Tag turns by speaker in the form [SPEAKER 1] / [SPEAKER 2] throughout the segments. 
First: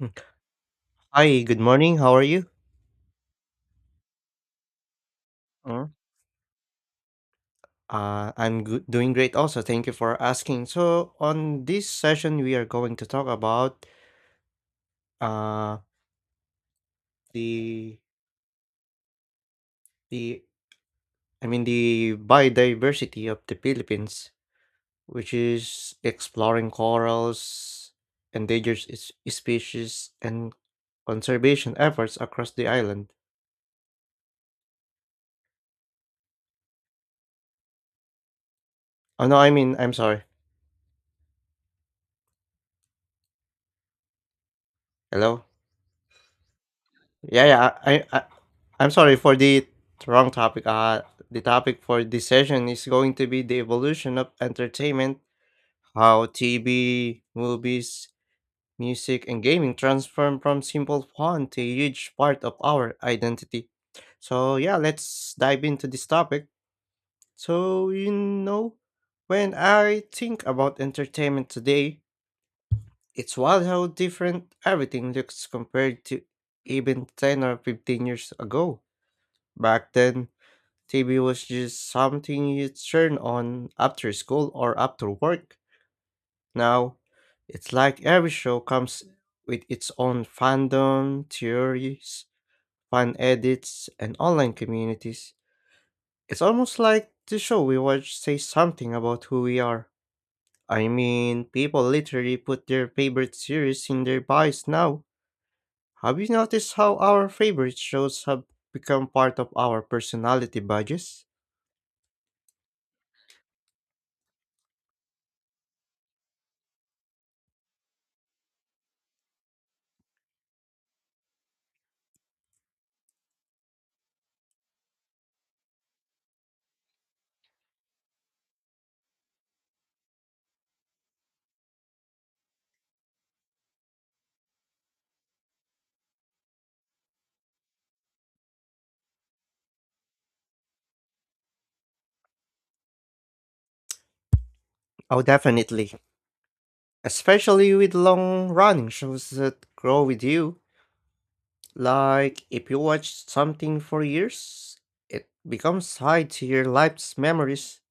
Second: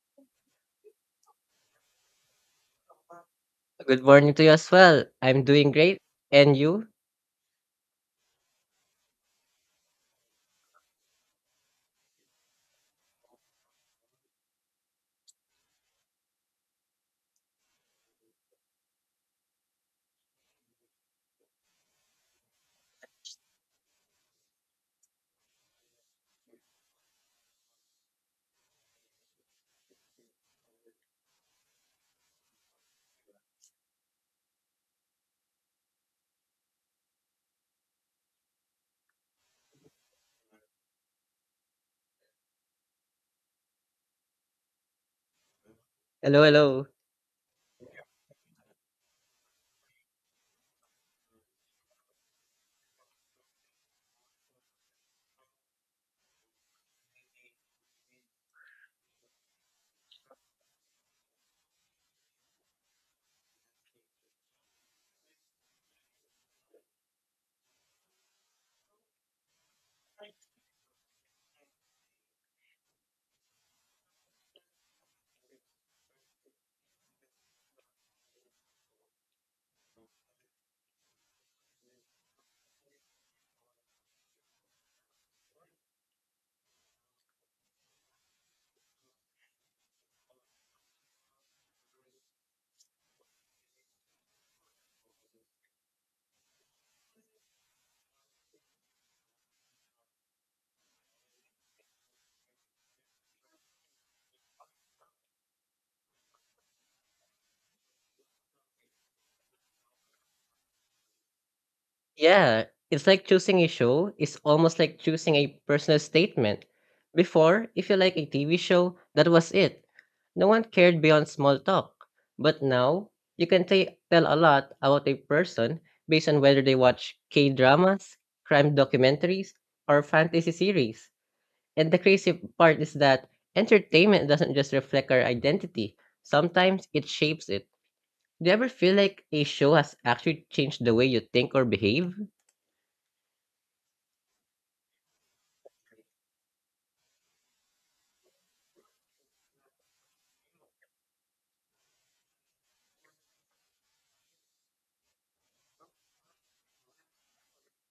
[SPEAKER 1] Mm. Hi, good morning. How are you?
[SPEAKER 2] Good morning to you as well. I'm doing
[SPEAKER 1] Mm,
[SPEAKER 2] great. And you?
[SPEAKER 1] I'm good, doing great also. Thank you for asking. So, on this session, we are going to talk about uh, the the I mean the biodiversity of the Philippines, which is exploring corals, endangered species, and conservation efforts across the island. Oh no, I mean I'm sorry. Hello.
[SPEAKER 2] Hello, hello.
[SPEAKER 1] Yeah, yeah. I'm sorry for the wrong topic. The topic for this session is going to be the evolution of entertainment, how TV, movies, music, and gaming transform from simple fun to a huge part of our identity. So yeah, let's dive into this topic. So you know, when I think about entertainment today, it's wild how different everything looks compared to even ten or fifteen years ago. Back then, TV was just something you turn on after school or after work. Now, it's like every show comes with its own fandom, theories, fan edits, and online communities. It's almost like the show we watch says something about who we are. I mean, people literally put their favorite series in their bios now. Have you noticed how our favorite shows have become part of our personality badges?
[SPEAKER 2] Yeah, it's like choosing a show. It's almost like choosing a personal statement. Before, if you like a TV show, that was it. No one cared beyond small talk. But now, you can tell a lot about a person based on whether they watch K dramas, crime documentaries, or fantasy series. And the crazy part is that entertainment doesn't just reflect our identity, sometimes it shapes it. Do you ever feel like a show has actually changed the way you think or behave?
[SPEAKER 1] Oh, definitely. Especially with long running shows that grow with you. Like, if you watch something for years, it becomes tied to your life's memories.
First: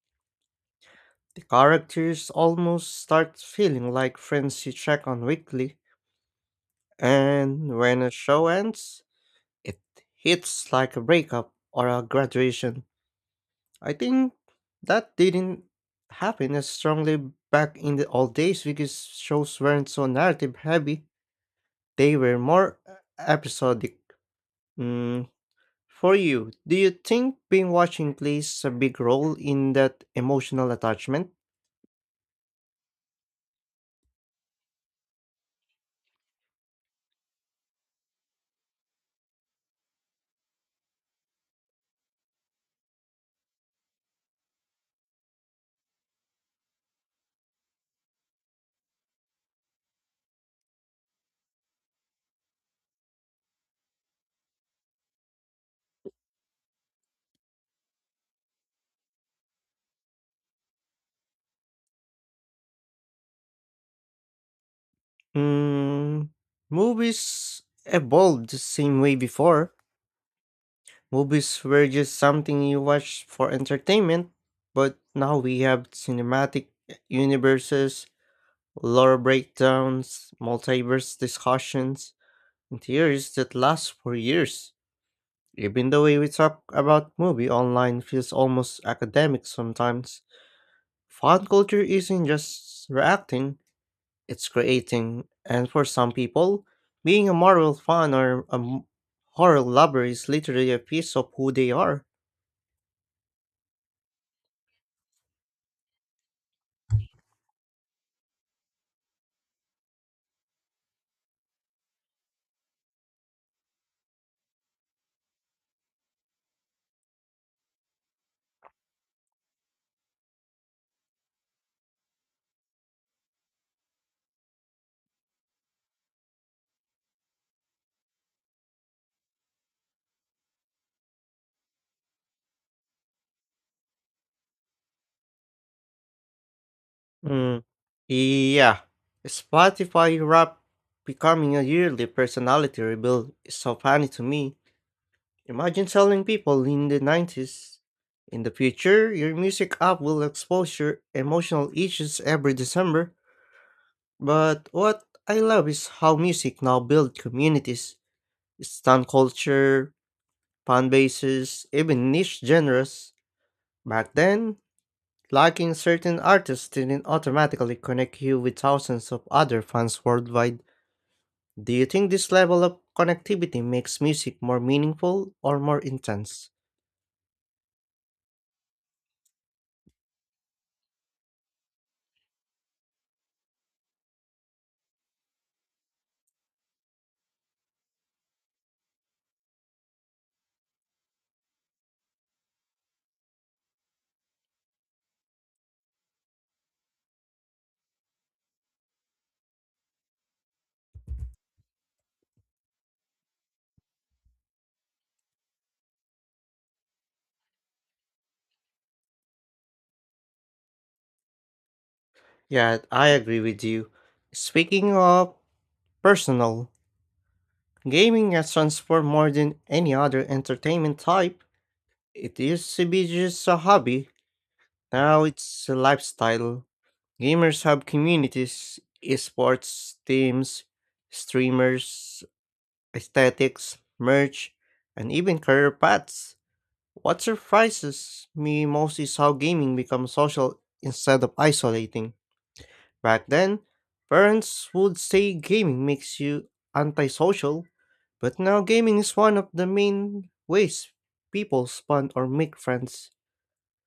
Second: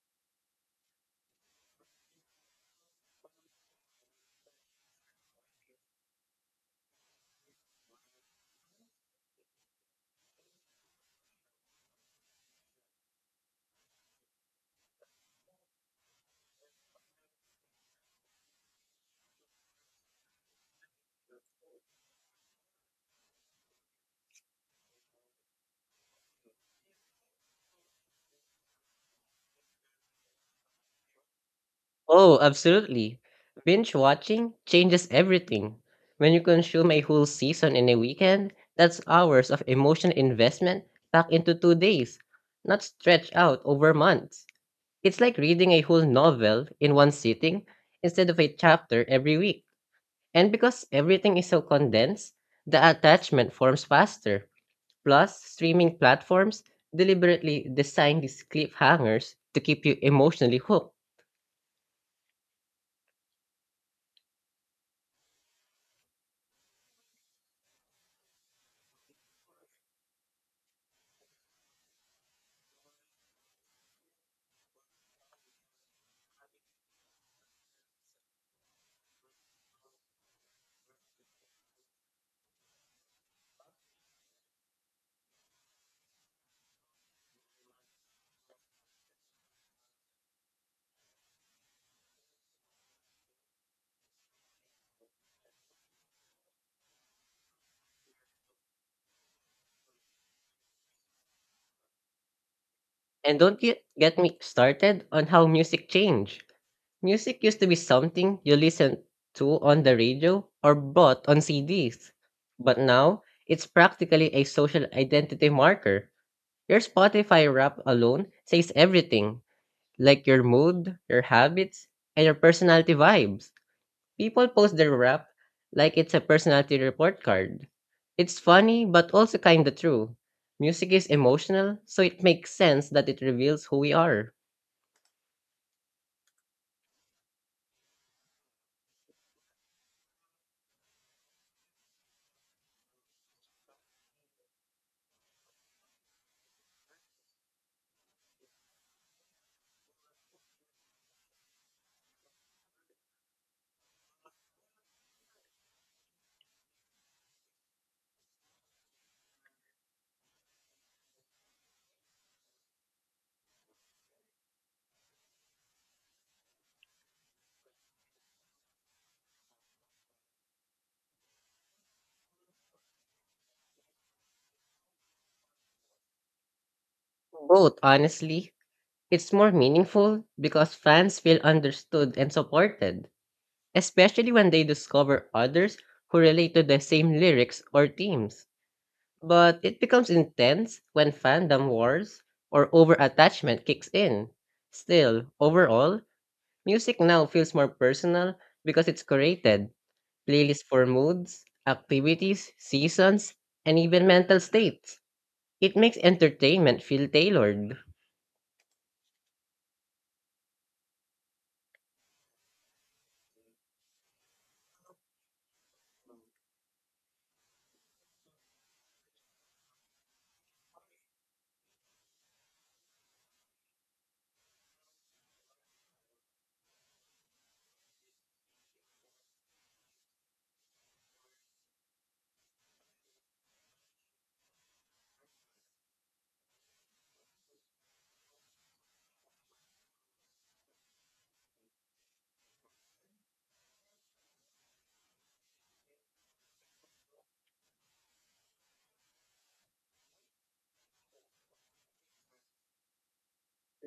[SPEAKER 1] The characters almost start feeling like friends you check on weekly. And when a show ends, it hits like a breakup or a graduation. I think that didn't happen as strongly back in the old days because shows weren't so narrative heavy. They were more episodic. Mm, for you, do you think being watching plays a big role in that emotional attachment?
[SPEAKER 2] Oh, absolutely. Binge watching changes everything. When you consume a whole season in a weekend, that's hours of emotional investment packed into 2 days, not stretched out over months. It's like reading a whole novel in one sitting instead of a chapter every week. And because everything is so condensed, the attachment forms faster. Plus, streaming platforms deliberately design these cliffhangers to keep you emotionally hooked.
[SPEAKER 1] Mm, movies evolved the same way before. Movies were just something you watch for entertainment, but now we have cinematic universes, lore breakdowns, multiverse discussions, and theories that last for years. Even the way we talk about movie online feels almost academic sometimes. Fan culture isn't just reacting, it's creating. And for some people, being a Marvel fan or a horror lover is literally a piece of who they are.
[SPEAKER 2] And don't get me started on how music changed. Music used to be something you listened to on the radio or bought on CDs. But now, it's practically a social identity marker. Your Spotify rap alone says everything, like your mood, your habits, and your personality vibes. People post their rap like it's a personality report card. It's funny, but also kinda true. Music is emotional, so it makes sense that it reveals who we are.
[SPEAKER 1] Mm. Yeah. Spotify rap becoming a yearly personality reveal is so funny to me. Imagine telling people in the 90s, in the future, your music app will expose your emotional issues every December. But what I love is how music now builds communities, stan culture, fan bases, even niche genres. Back then, liking certain artists didn't automatically connect you with thousands of other fans worldwide. Do you think this level of connectivity makes music more meaningful or more intense?
[SPEAKER 2] Both, honestly. It's more meaningful because fans feel understood and supported, especially when they discover others who relate to the same lyrics or themes. But it becomes intense when fandom wars or over attachment kicks in. Still, overall, music now feels more personal because it's curated. Playlists for moods, activities, seasons, and even mental states. It makes entertainment feel tailored.
[SPEAKER 1] Yeah, I agree with you. Speaking of personal, gaming has transformed more than any other entertainment type. It used to be just a hobby, now it's a lifestyle. Gamers have communities, esports teams, streamers, aesthetics, merch, and even career paths. What surprises me most is how gaming becomes social instead of isolating. Back then, parents would say gaming makes you antisocial, but now gaming is one of the main ways people bond or make friends.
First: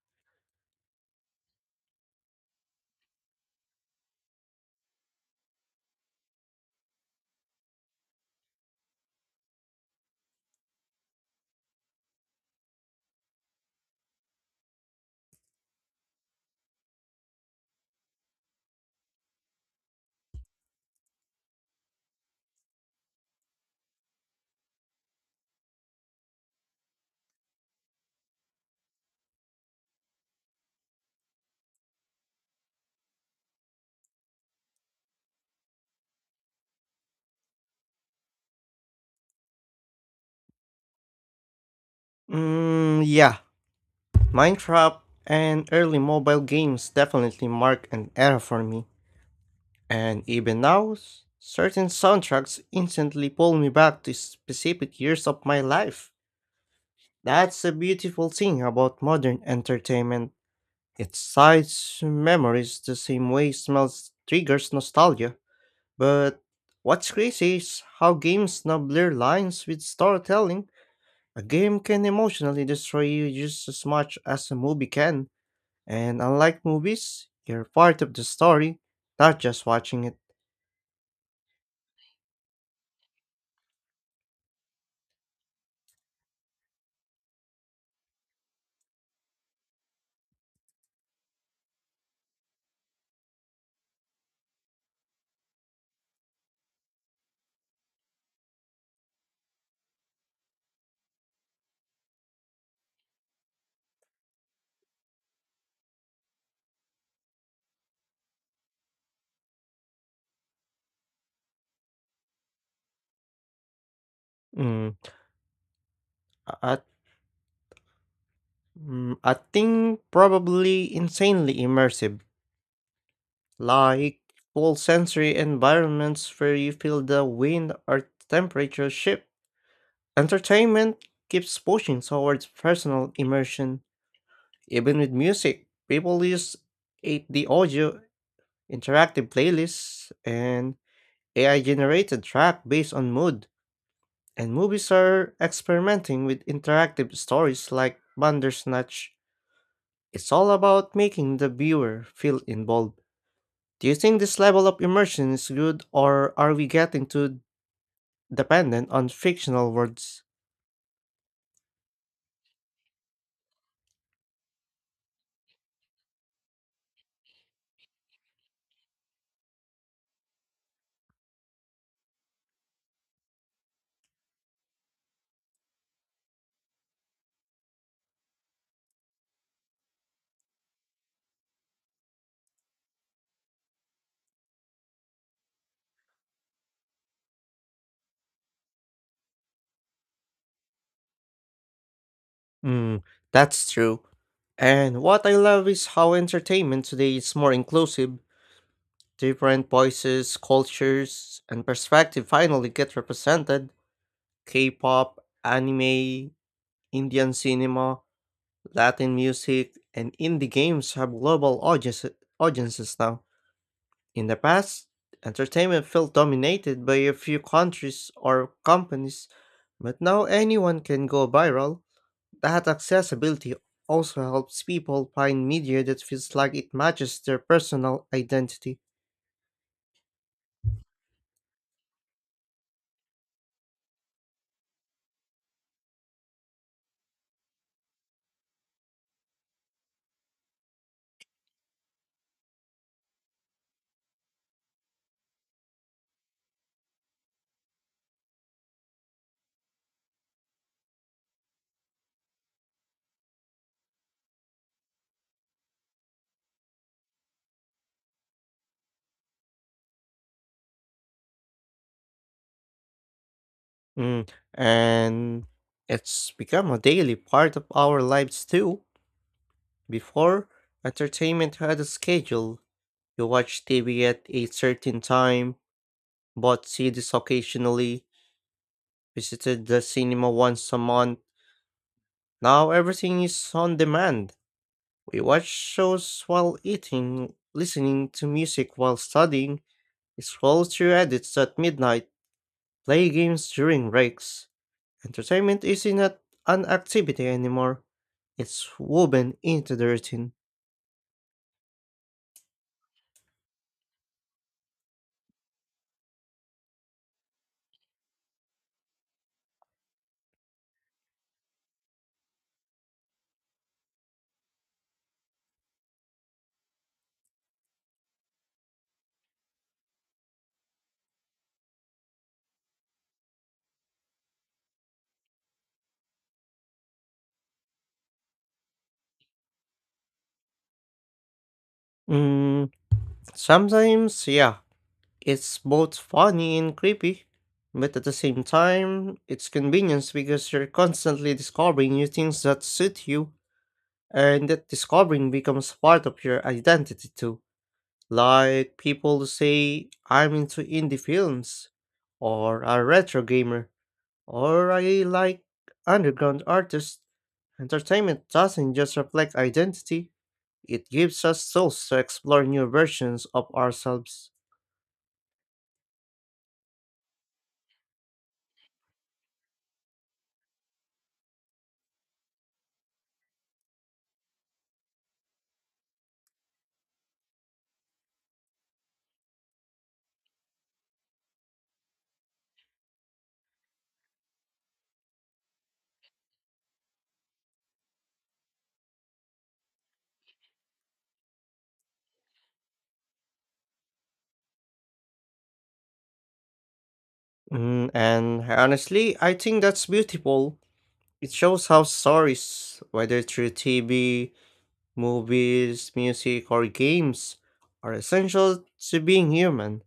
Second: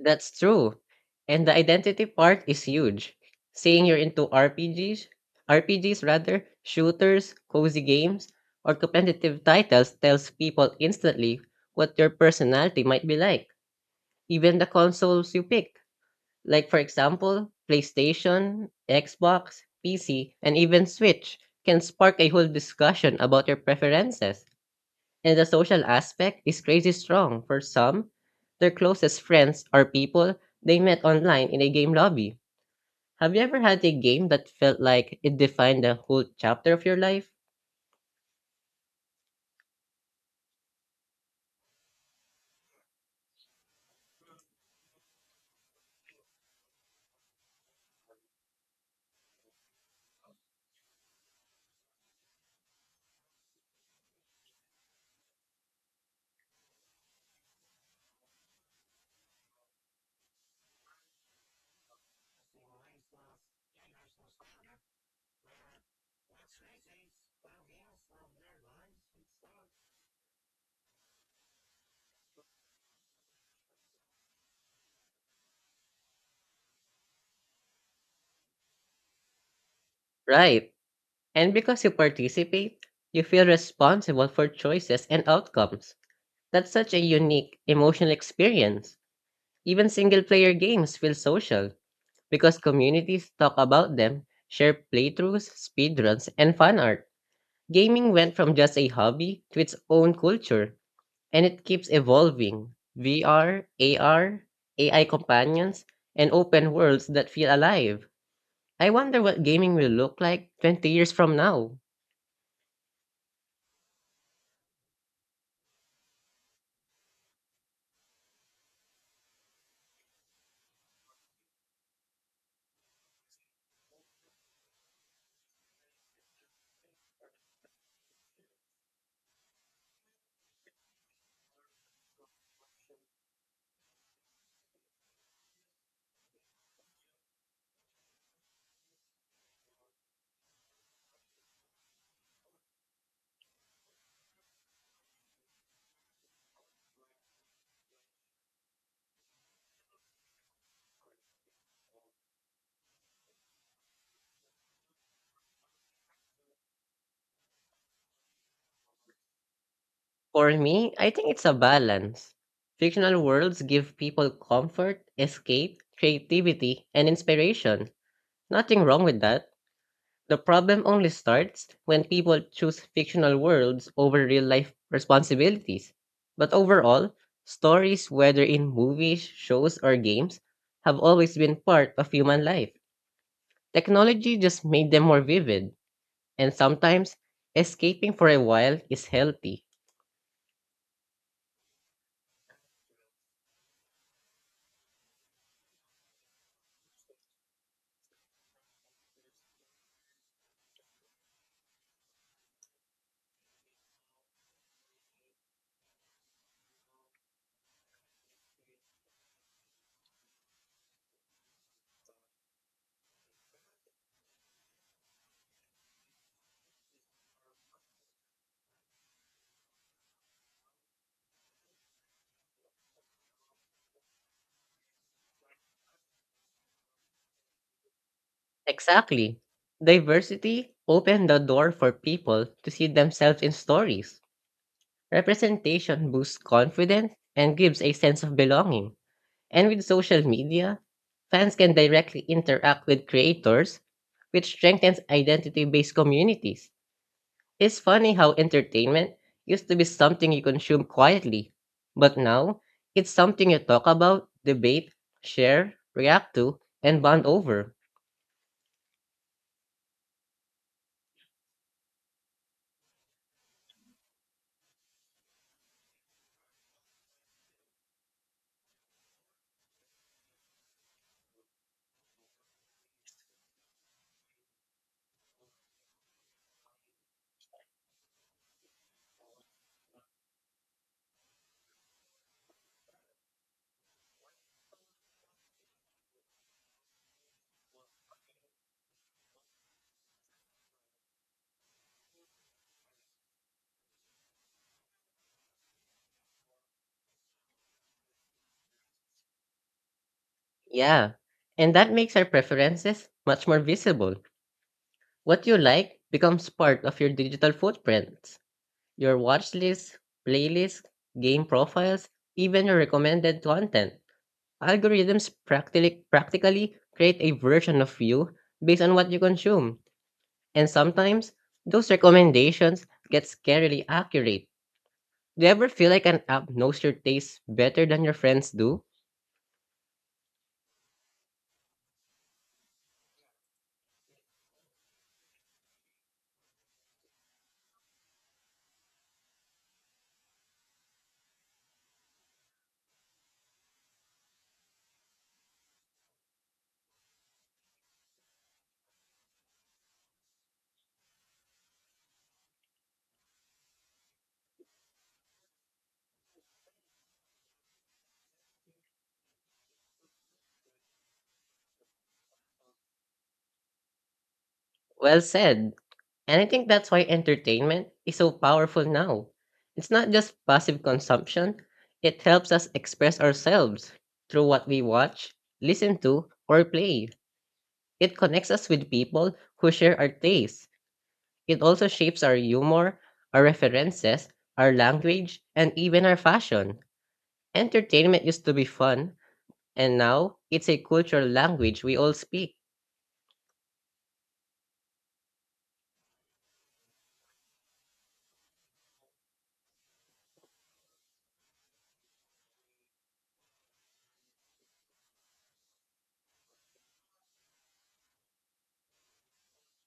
[SPEAKER 2] That's true. And the identity part is huge. Saying you're into RPGs, RPGs rather, shooters, cozy games, or competitive titles tells people instantly what your personality might be like, even the consoles you pick. Like for example, PlayStation, Xbox, PC, and even Switch, can spark a whole discussion about your preferences. And the social aspect is crazy strong for some. Their closest friends are people they met online in a game lobby. Have you ever had a game that felt like it defined a whole chapter of your life?
[SPEAKER 1] Mm, yeah, Minecraft and early mobile games definitely mark an era for me. And even now, certain soundtracks instantly pull me back to specific years of my life. That's the beautiful thing about modern entertainment. It cites memories the same way smells triggers nostalgia. But what's crazy is how games now blur lines with storytelling. A game can emotionally destroy you just as much as a movie can. And unlike movies, you're part of the story, not just watching it.
[SPEAKER 2] Right. And because you participate, you feel responsible for choices and outcomes. That's such a unique emotional experience. Even single player games feel social because communities talk about them, share playthroughs, speedruns, and fan art. Gaming went from just a hobby to its own culture, and it keeps evolving. VR, AR, AI companions, and open worlds that feel alive. I wonder what gaming will look like 20 years from now.
[SPEAKER 1] Mm, I, I think probably insanely immersive, like full sensory environments where you feel the wind or temperature shift. Entertainment keeps pushing towards personal immersion. Even with music, people use 8D audio, interactive playlists, and AI generated track based on mood. And movies are experimenting with interactive stories like Bandersnatch. It's all about making the viewer feel involved. Do you think this level of immersion is good, or are we getting too dependent on fictional words?
[SPEAKER 2] For me, I think it's a balance. Fictional worlds give people comfort, escape, creativity, and inspiration. Nothing wrong with that. The problem only starts when people choose fictional worlds over real life responsibilities. But overall, stories, whether in movies, shows, or games, have always been part of human life. Technology just made them more vivid, and sometimes escaping for a while is healthy.
[SPEAKER 1] Hmm, that's true. And what I love is how entertainment today is more inclusive. Different voices, cultures, and perspective finally get represented. K-pop, anime, Indian cinema, Latin music, and indie games have global audiences now. In the past, entertainment felt dominated by a few countries or companies, but now anyone can go viral. That accessibility also helps people find media that feels like it matches their personal identity.
[SPEAKER 2] Exactly. Diversity opened the door for people to see themselves in stories. Representation boosts confidence and gives a sense of belonging. And with social media, fans can directly interact with creators, which strengthens identity based communities. It's funny how entertainment used to be something you consume quietly, but now it's something you talk about, debate, share, react to, and bond over.
[SPEAKER 1] Mm, and it's become a daily part of our lives too. Before, entertainment had a schedule. You watched TV at a certain time, bought CDs occasionally, visited the cinema once a month. Now everything is on demand. We watch shows while eating, listening to music while studying, scroll through edits at midnight, play games during breaks. Entertainment isn't an activity anymore. It's woven into the routine.
[SPEAKER 2] Yeah, and that makes our preferences much more visible. What you like becomes part of your digital footprint. Your watch list, playlist, game profiles, even your recommended content. Algorithms practically create a version of you based on what you consume. And sometimes, those recommendations get scarily accurate. Do you ever feel like an app knows your tastes better than your friends do?
[SPEAKER 1] Mm, sometimes, yeah, it's both funny and creepy, but at the same time, it's convenience because you're constantly discovering new things that suit you, and that discovering becomes part of your identity too. Like people say I'm into indie films, or a retro gamer, or I like underground artists. Entertainment doesn't just reflect identity, it gives us tools to explore new versions of ourselves.
[SPEAKER 2] Well said. And I think that's why entertainment is so powerful now. It's not just passive consumption, it helps us express ourselves through what we watch, listen to, or play. It connects us with people who share our tastes. It also shapes our humor, our references, our language, and even our fashion. Entertainment used to be fun, and now it's a cultural language we all speak.
[SPEAKER 1] Mm, and honestly, I think that's beautiful. It shows how stories, whether through TV, movies, music, or games, are essential to being human.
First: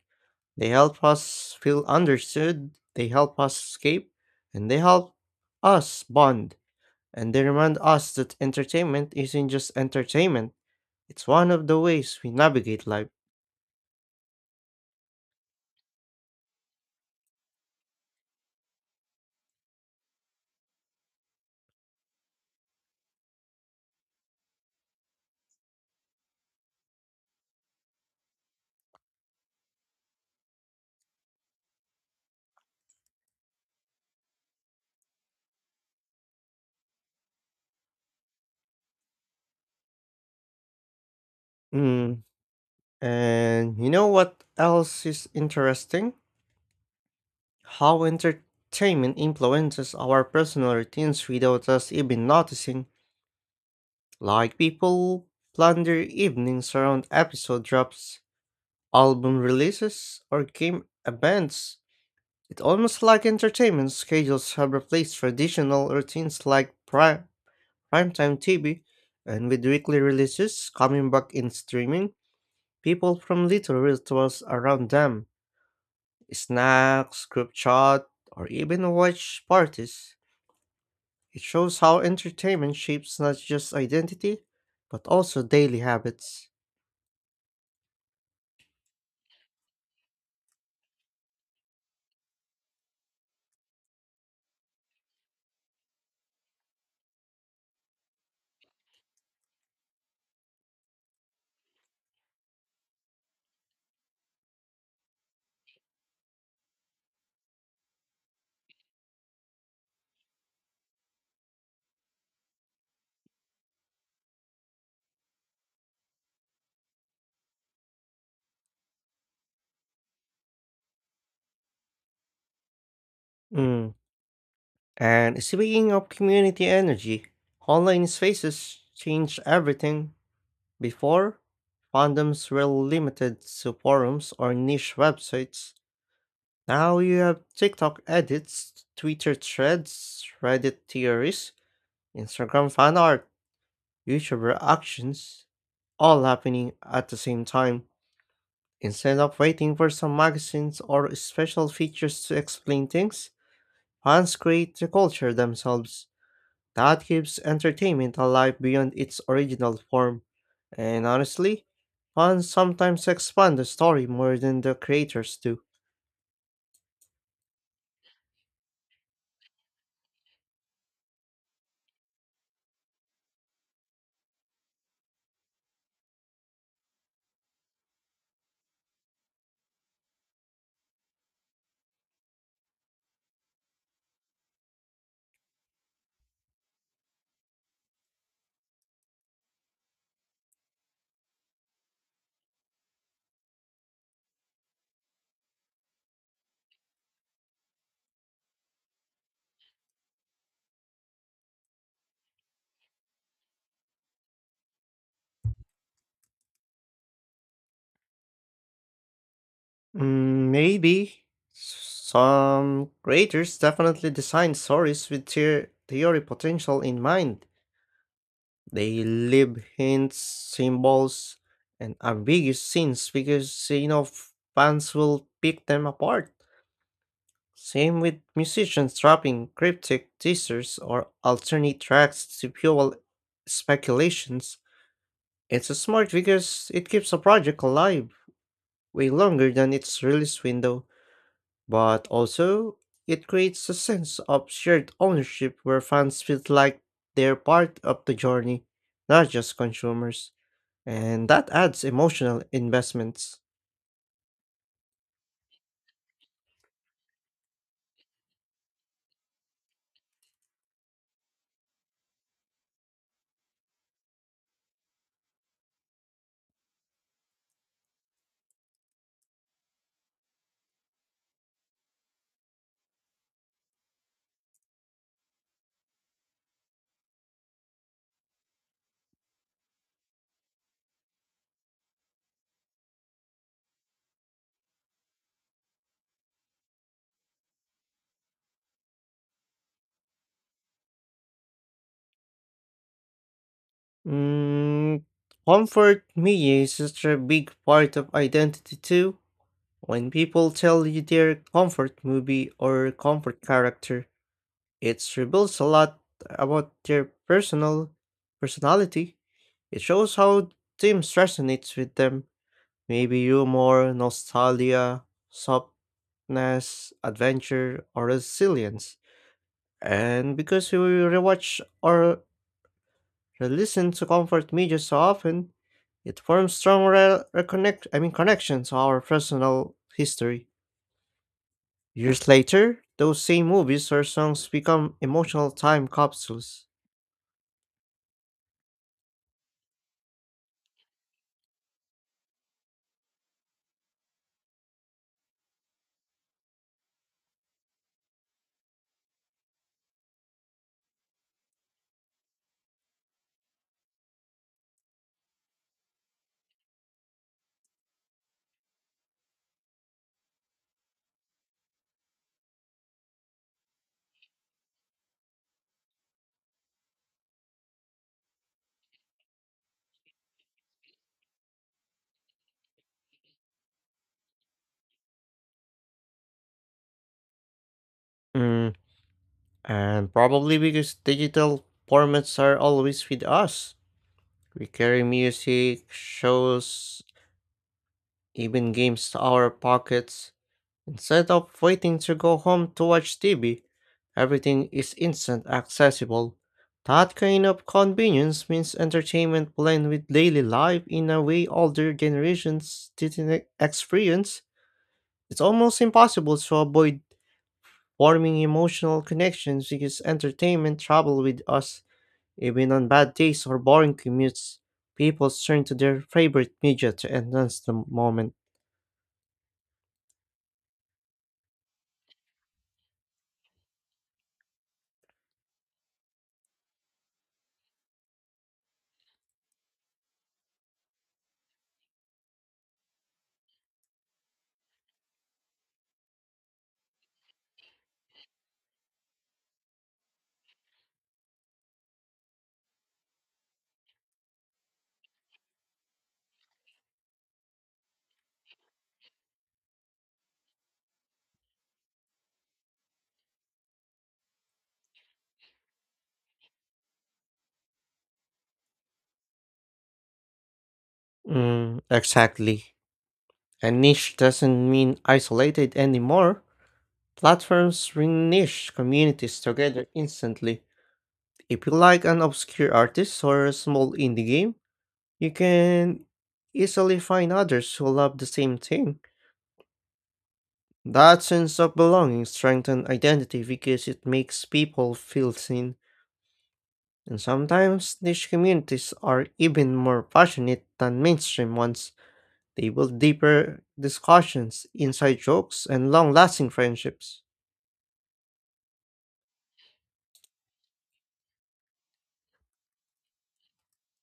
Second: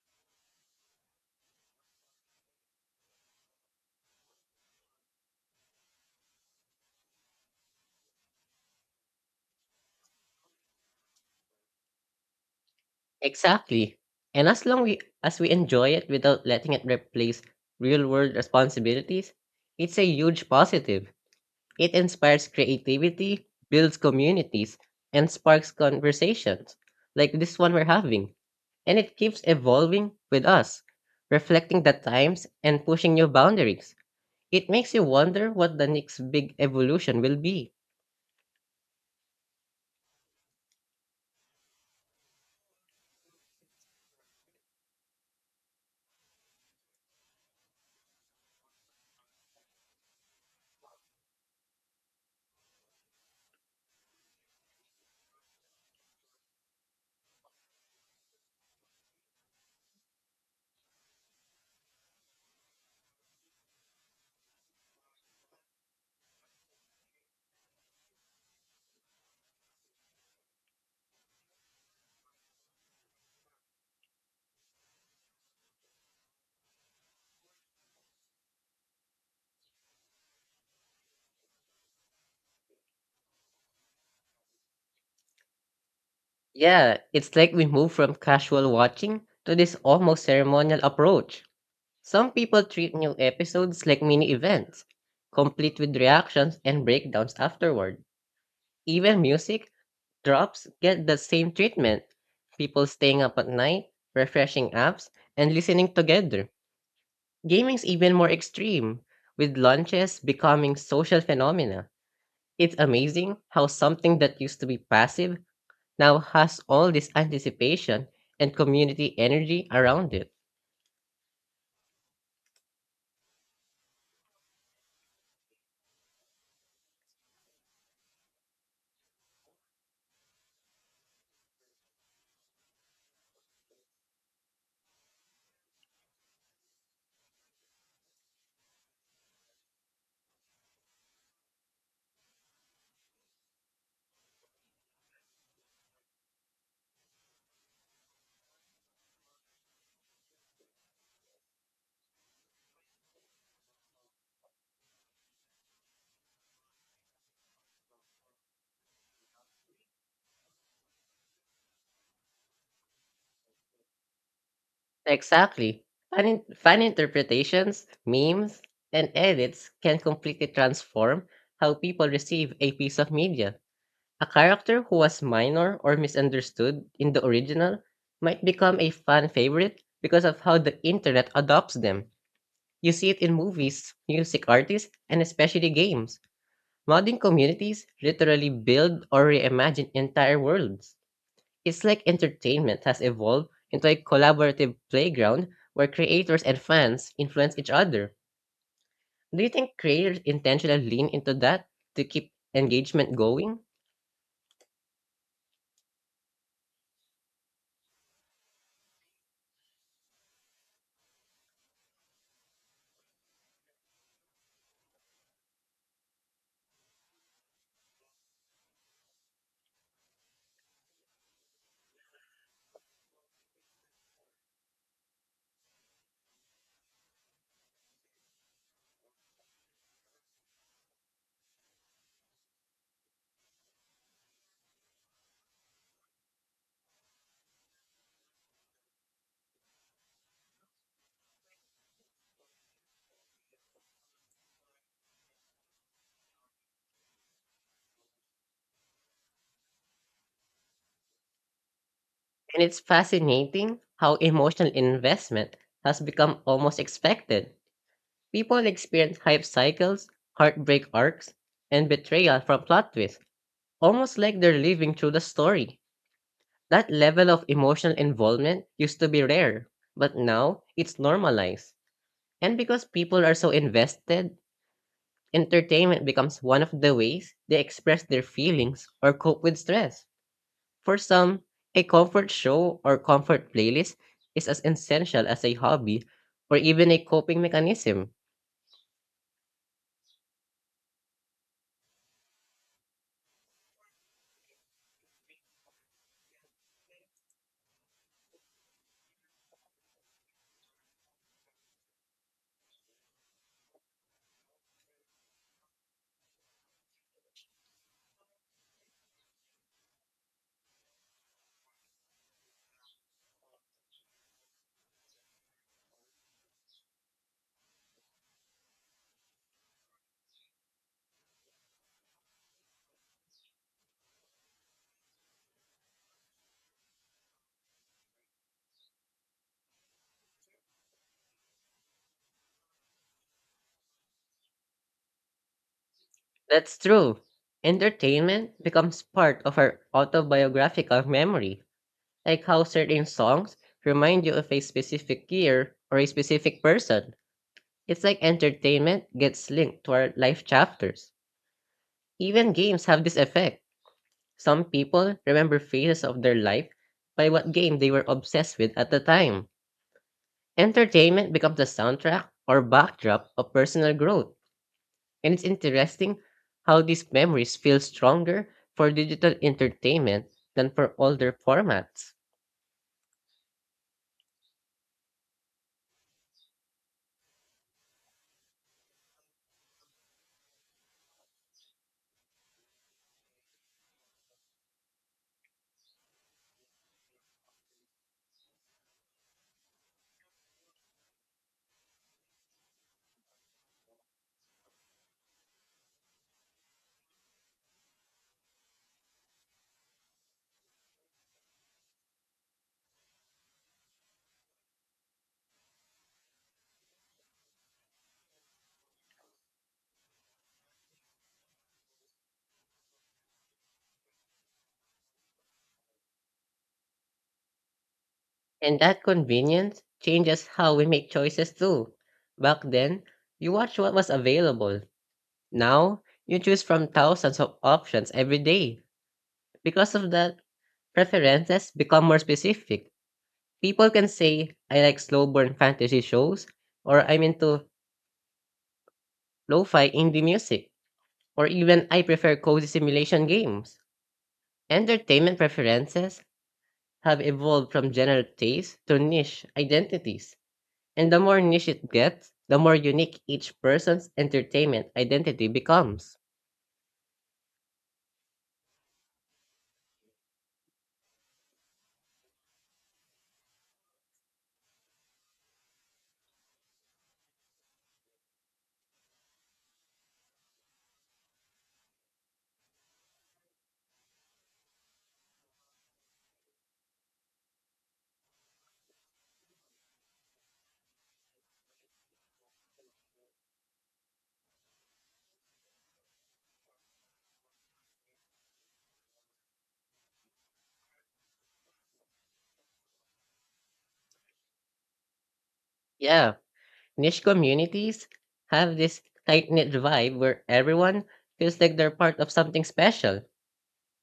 [SPEAKER 1] They help us feel understood, they help us escape, and they help us bond. And they remind us that entertainment isn't just entertainment, it's one of the ways we navigate life.
[SPEAKER 2] Exactly. And as we enjoy it without letting it replace real world responsibilities, it's a huge positive. It inspires creativity, builds communities, and sparks conversations like this one we're having. And it keeps evolving with us, reflecting the times and pushing new boundaries. It makes you wonder what the next big evolution will be.
[SPEAKER 1] Mm. And you know what else is interesting? How entertainment influences our personal routines without us even noticing. Like people plan their evenings around episode drops, album releases, or game events. It's almost like entertainment schedules have replaced traditional routines like primetime TV, and with weekly releases coming back in streaming, people from little rituals around them, snacks, group chat, or even watch parties. It shows how entertainment shapes not just identity, but also daily habits.
[SPEAKER 2] Yeah, it's like we move from casual watching to this almost ceremonial approach. Some people treat new episodes like mini events, complete with reactions and breakdowns afterward. Even music drops get the same treatment. People staying up at night, refreshing apps, and listening together. Gaming's even more extreme, with launches becoming social phenomena. It's amazing how something that used to be passive now has all this anticipation and community energy around it.
[SPEAKER 1] Mm. And speaking of community energy, online spaces change everything. Before, fandoms were limited to forums or niche websites. Now you have TikTok edits, Twitter threads, Reddit theories, Instagram fan art, YouTube reactions, all happening at the same time. Instead of waiting for some magazines or special features to explain things, fans create the culture themselves. That keeps entertainment alive beyond its original form. And honestly, fans sometimes expand the story more than the creators do.
[SPEAKER 2] Exactly. Fan interpretations, memes, and edits can completely transform how people receive a piece of media. A character who was minor or misunderstood in the original might become a fan favorite because of how the internet adopts them. You see it in movies, music artists, and especially games. Modding communities literally build or reimagine entire worlds. It's like entertainment has evolved into a collaborative playground where creators and fans influence each other. Do you think creators intentionally lean into that to keep engagement going?
[SPEAKER 1] Mm, maybe. Some creators definitely design stories with their theory potential in mind. They leave hints, symbols, and ambiguous scenes because, you know, fans will pick them apart. Same with musicians dropping cryptic teasers or alternate tracks to fuel speculations. It's smart because it keeps a project alive way longer than its release window, but also it creates a sense of shared ownership where fans feel like they're part of the journey, not just consumers. And that adds emotional
[SPEAKER 2] And it's
[SPEAKER 1] investments.
[SPEAKER 2] fascinating how emotional investment has become almost expected. People experience hype cycles, heartbreak arcs, and betrayal from plot twists, almost like they're living through the story. That level of emotional involvement used to be rare, but now it's normalized. And because people are so invested, entertainment becomes one of the ways they express their feelings or cope with stress. For some, a comfort show or comfort playlist is as essential as a hobby or even a coping mechanism.
[SPEAKER 1] Mm, comfort media is such a big part of identity too. When people tell you their comfort movie or comfort character, it reveals a lot about their personality. It shows how themes resonates with them. Maybe humor, nostalgia, softness, adventure, or resilience. And because we rewatch or listen to comfort media so often, it forms strong re- reconnect I mean connections to our personal history. Years later, those same movies or songs become emotional time capsules.
[SPEAKER 2] That's true. Entertainment becomes part of our autobiographical memory, like how certain songs remind you of a specific year or a specific person. It's like entertainment gets linked to our life chapters. Even games have this effect. Some people remember phases of their life by what game they were obsessed with at the time. Entertainment becomes the soundtrack or backdrop of personal growth, and it's interesting how these memories feel stronger for digital entertainment than for older formats.
[SPEAKER 1] Mm, and probably because digital formats are always with us. We carry music, shows, even games to our pockets. Instead of waiting to go home to watch TV, everything is instant accessible. That kind of convenience means entertainment blend with daily life in a way older generations didn't experience. It's almost impossible to avoid forming emotional connections because entertainment travel with us. Even on bad days or boring commutes, people turn to their favorite media to enhance the moment.
[SPEAKER 2] And that convenience changes how we make choices too. Back then, you watched what was available. Now, you choose from thousands of options every day. Because of that, preferences become more specific. People can say, I like slow burn fantasy shows, or I'm into lo fi indie music, or even I prefer cozy simulation games. Entertainment preferences have evolved from general taste to niche identities. And the more niche it gets, the more unique each person's entertainment identity becomes.
[SPEAKER 1] Mm, exactly. And niche doesn't mean isolated anymore. Platforms bring niche communities together instantly. If you like an obscure artist or a small indie game, you can easily find others who love the same thing. That sense of belonging strengthens identity because it makes people feel seen, and sometimes niche communities are even more passionate than mainstream ones. They build deeper discussions, inside jokes, and long
[SPEAKER 2] Yeah,
[SPEAKER 1] lasting friendships.
[SPEAKER 2] niche communities have this tight knit vibe where everyone feels like they're part of something special.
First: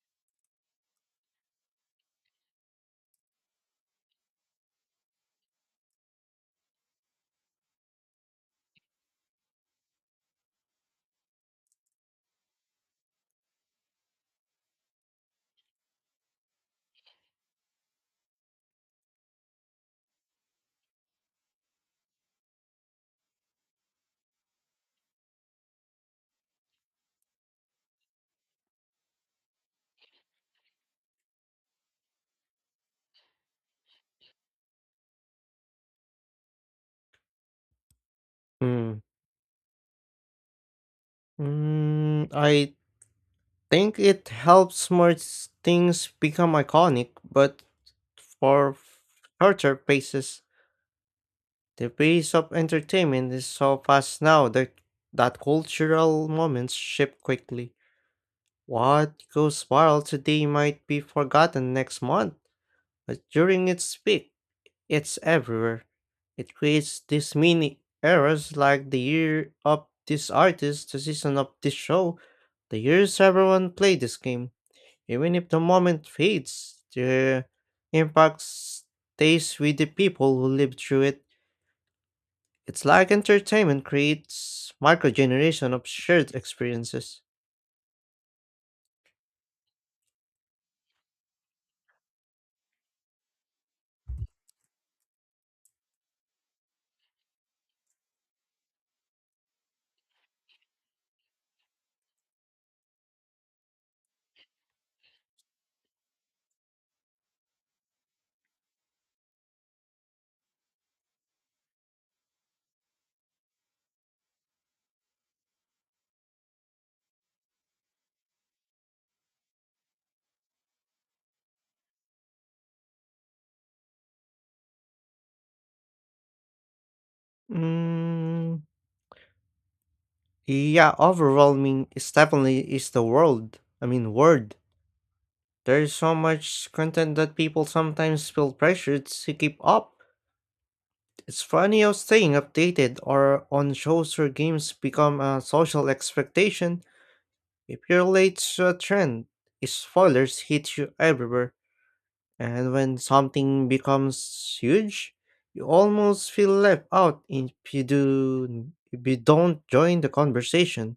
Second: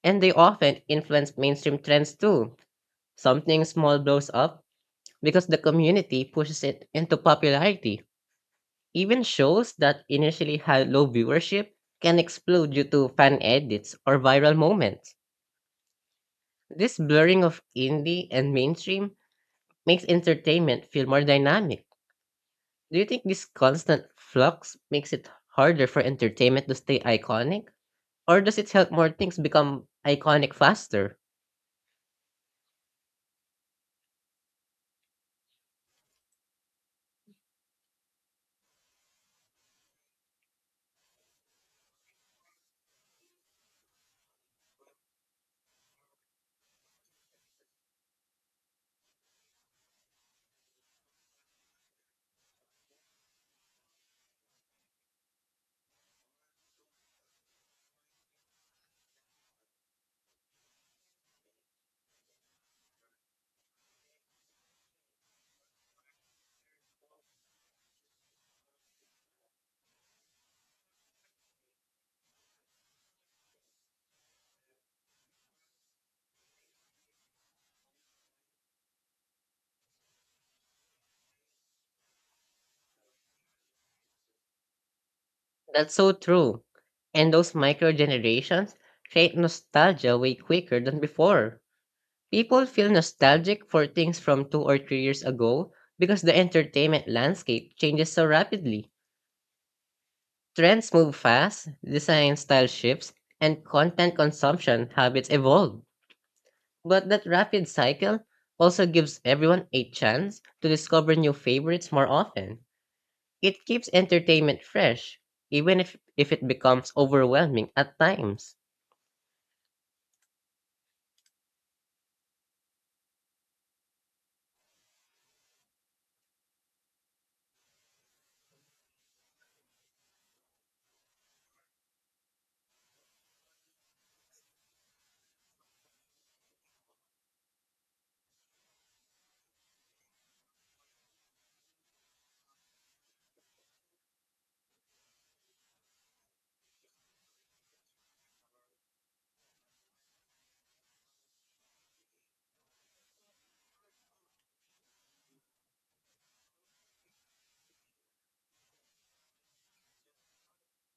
[SPEAKER 2] And they often influence mainstream trends too. Something small blows up because the community pushes it into popularity. Even shows that initially had low viewership can explode due to fan edits or viral moments. This blurring of indie and mainstream makes entertainment feel more dynamic. Do you think this constant flux makes it harder for entertainment to stay iconic? Or does it help more things become iconic faster?
[SPEAKER 1] Hmm. Mm, I think it helps more things become iconic, but for shorter basis. The pace of entertainment is so fast now that cultural moments shift quickly. What goes viral today might be forgotten next month, but during its peak, it's everywhere. It creates these mini eras like the year of this artist, the season of this show, the years everyone played this game. Even if the moment fades, the impact stays with the people who lived through it. It's like entertainment creates micro generation of
[SPEAKER 2] That's so
[SPEAKER 1] shared
[SPEAKER 2] true.
[SPEAKER 1] experiences.
[SPEAKER 2] And those micro generations create nostalgia way quicker than before. People feel nostalgic for things from 2 or 3 years ago because the entertainment landscape changes so rapidly. Trends move fast, design style shifts, and content consumption habits evolve. But that rapid cycle also gives everyone a chance to discover new favorites more often. It keeps entertainment fresh, even if it becomes overwhelming at times.
[SPEAKER 1] Mm, yeah, overwhelming is definitely is the world. I mean, word. There is so much content that people sometimes feel pressured to keep up. It's funny how staying updated or on shows or games become a social expectation. If you're late to a trend, spoilers hit you everywhere. And when something becomes huge, you almost feel left out if you don't join the conversation.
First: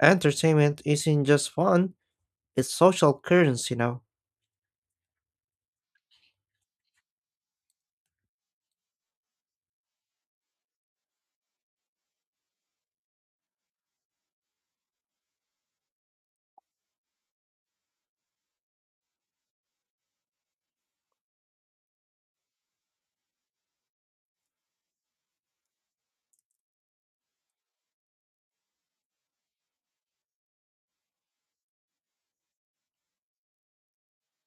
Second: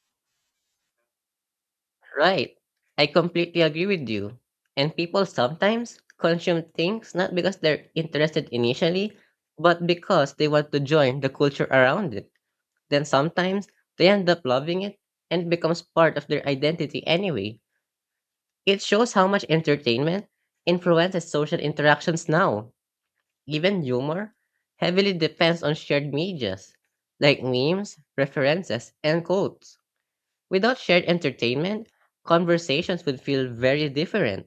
[SPEAKER 1] Entertainment isn't just fun,
[SPEAKER 2] Right.
[SPEAKER 1] it's
[SPEAKER 2] I
[SPEAKER 1] social
[SPEAKER 2] completely
[SPEAKER 1] currency
[SPEAKER 2] agree
[SPEAKER 1] now.
[SPEAKER 2] with you. And people sometimes consume things not because they're interested initially, but because they want to join the culture around it. Then sometimes they end up loving it and it becomes part of their identity anyway. It shows how much entertainment influences social interactions now. Even humor heavily depends on shared medias like memes, references, and quotes. Without shared entertainment, conversations would feel very different.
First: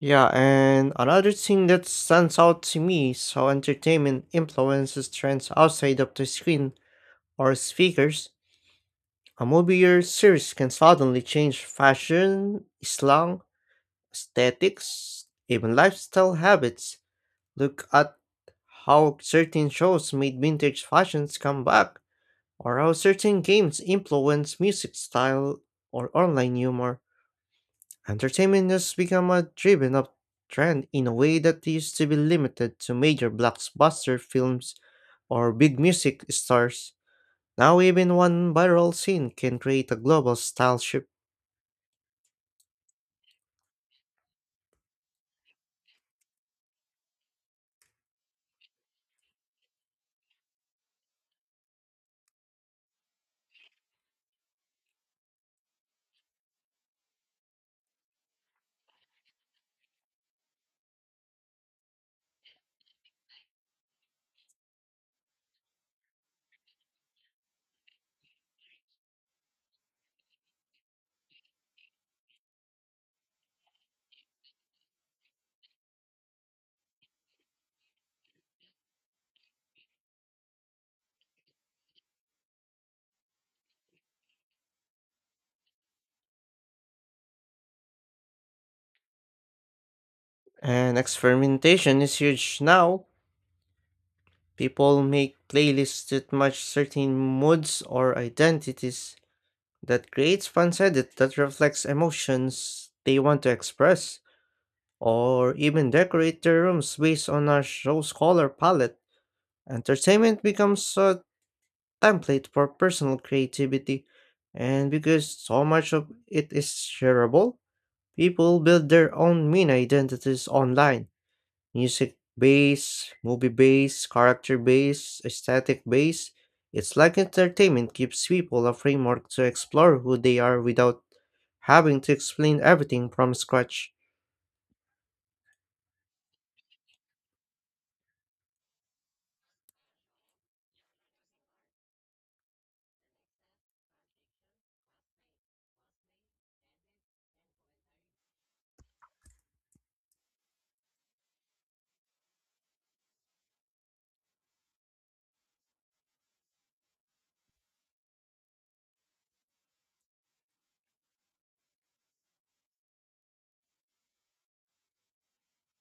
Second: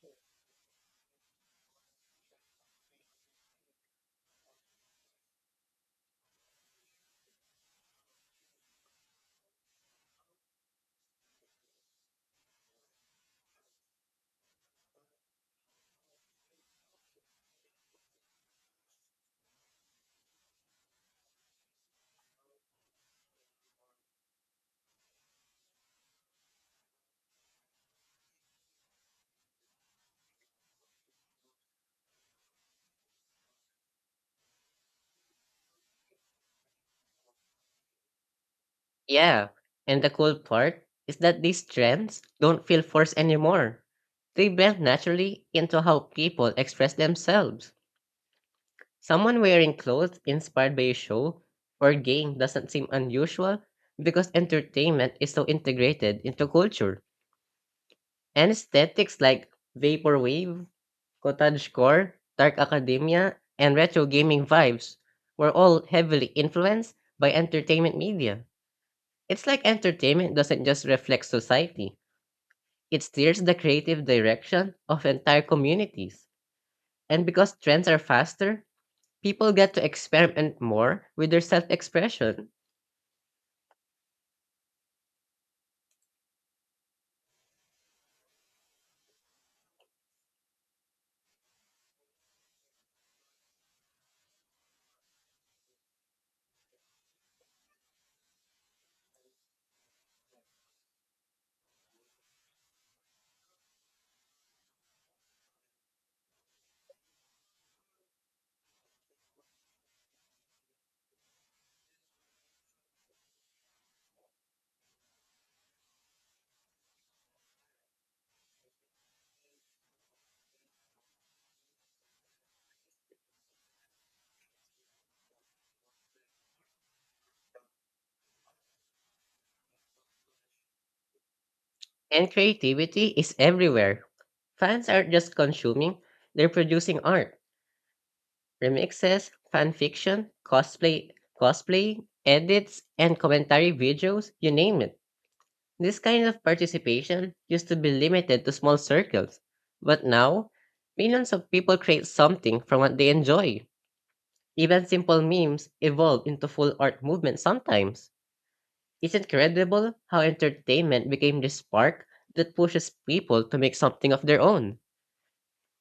[SPEAKER 1] Yeah, and another thing that stands out to me is how entertainment influences trends outside of the screen or speakers. A movie or series can suddenly change fashion, slang, aesthetics, even lifestyle habits. Look at how certain shows made vintage fashions come back, or how certain games influence music style or online humor. Entertainment has become a driven up trend in a way that used to be limited to major blockbuster films or big music stars. Now, even one viral scene
[SPEAKER 2] Yeah,
[SPEAKER 1] can create a
[SPEAKER 2] and the
[SPEAKER 1] global
[SPEAKER 2] cool
[SPEAKER 1] style
[SPEAKER 2] part
[SPEAKER 1] shift.
[SPEAKER 2] is that these trends don't feel forced anymore. They blend naturally into how people express themselves. Someone wearing clothes inspired by a show or game doesn't seem unusual because entertainment is so integrated into culture. Aesthetics like vaporwave, Cottagecore, Dark Academia, and retro gaming vibes were all heavily influenced by entertainment media. It's like entertainment doesn't just reflect society, it steers the creative direction of entire communities. And because trends are faster, people get to experiment more with their self expression.
[SPEAKER 1] And experimentation is huge now. People make playlists that match certain moods or identities. That creates fans edit that reflects emotions they want to express, or even decorate their rooms based on a show's color palette. Entertainment becomes a template for personal creativity, and because so much of it is shareable, people build their own mini identities online. Music based, movie based, character based, aesthetic based. It's like entertainment gives people a framework to explore who they are without having to
[SPEAKER 2] And
[SPEAKER 1] explain
[SPEAKER 2] creativity
[SPEAKER 1] everything from
[SPEAKER 2] is
[SPEAKER 1] scratch.
[SPEAKER 2] everywhere. Fans aren't just consuming, they're producing art remixes, fanfiction, cosplay, edits, and commentary videos, you name it. This kind of participation used to be limited to small circles, but now millions of people create something from what they enjoy. Even simple memes evolve into full art movements sometimes. It's incredible how entertainment became the spark that pushes people to make something of their own.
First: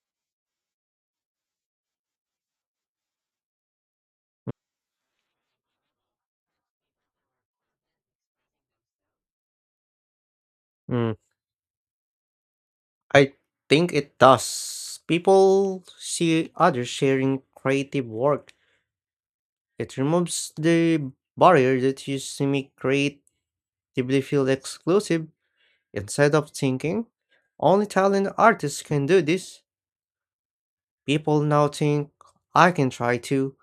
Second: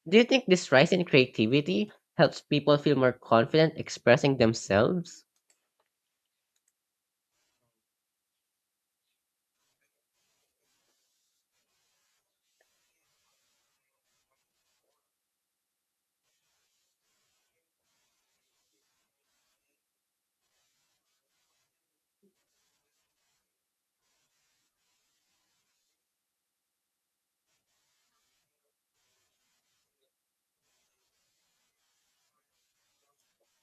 [SPEAKER 2] Do you think this rise in creativity helps people feel more confident expressing themselves?
[SPEAKER 1] Mm, I think it does. People see others sharing creative work. It removes the barrier that used to make creatively feel exclusive. Instead of thinking, only talented artists can do this, people now think, I can try too,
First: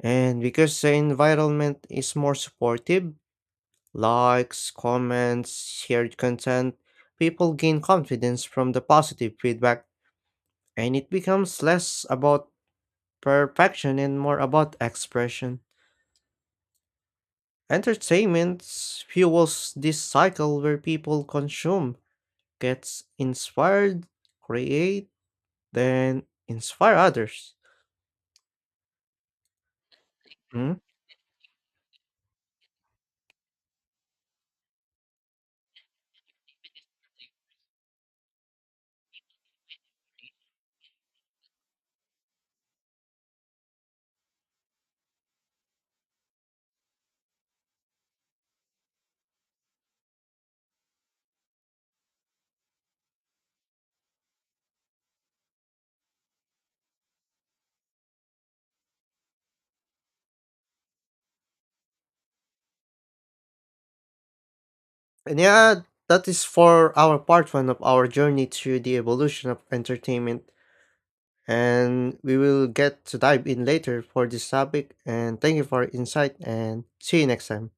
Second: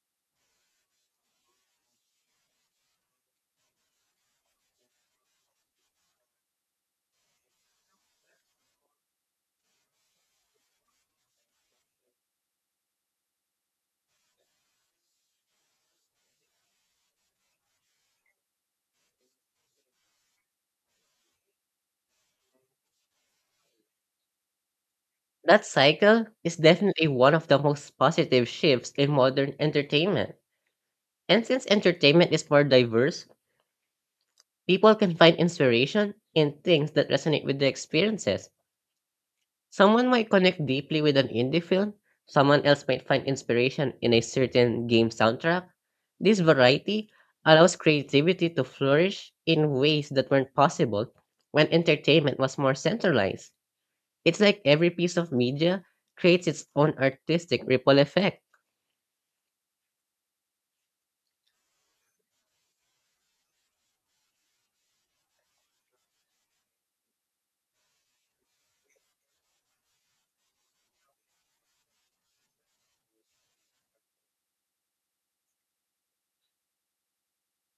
[SPEAKER 1] and because the environment is more supportive, likes, comments, shared content, people gain confidence from the positive feedback, and it becomes less about perfection and more about expression. Entertainment fuels this cycle where people consume, gets inspired, create,
[SPEAKER 2] That
[SPEAKER 1] then
[SPEAKER 2] cycle is
[SPEAKER 1] inspire
[SPEAKER 2] definitely one of
[SPEAKER 1] others.
[SPEAKER 2] the most positive shifts in modern entertainment.
[SPEAKER 1] Hmm?
[SPEAKER 2] And since entertainment is more diverse, people can find inspiration in things that resonate with their experiences. Someone might connect deeply with an indie film, someone else might find inspiration in a certain game soundtrack. This variety allows creativity to flourish in ways that weren't possible when entertainment was more centralized. It's like every piece of media creates its own artistic ripple effect
[SPEAKER 1] And yeah, that is for our part one of our journey through the evolution of entertainment. And we will get to dive in later for this topic. And thank you for your insight and see you next time.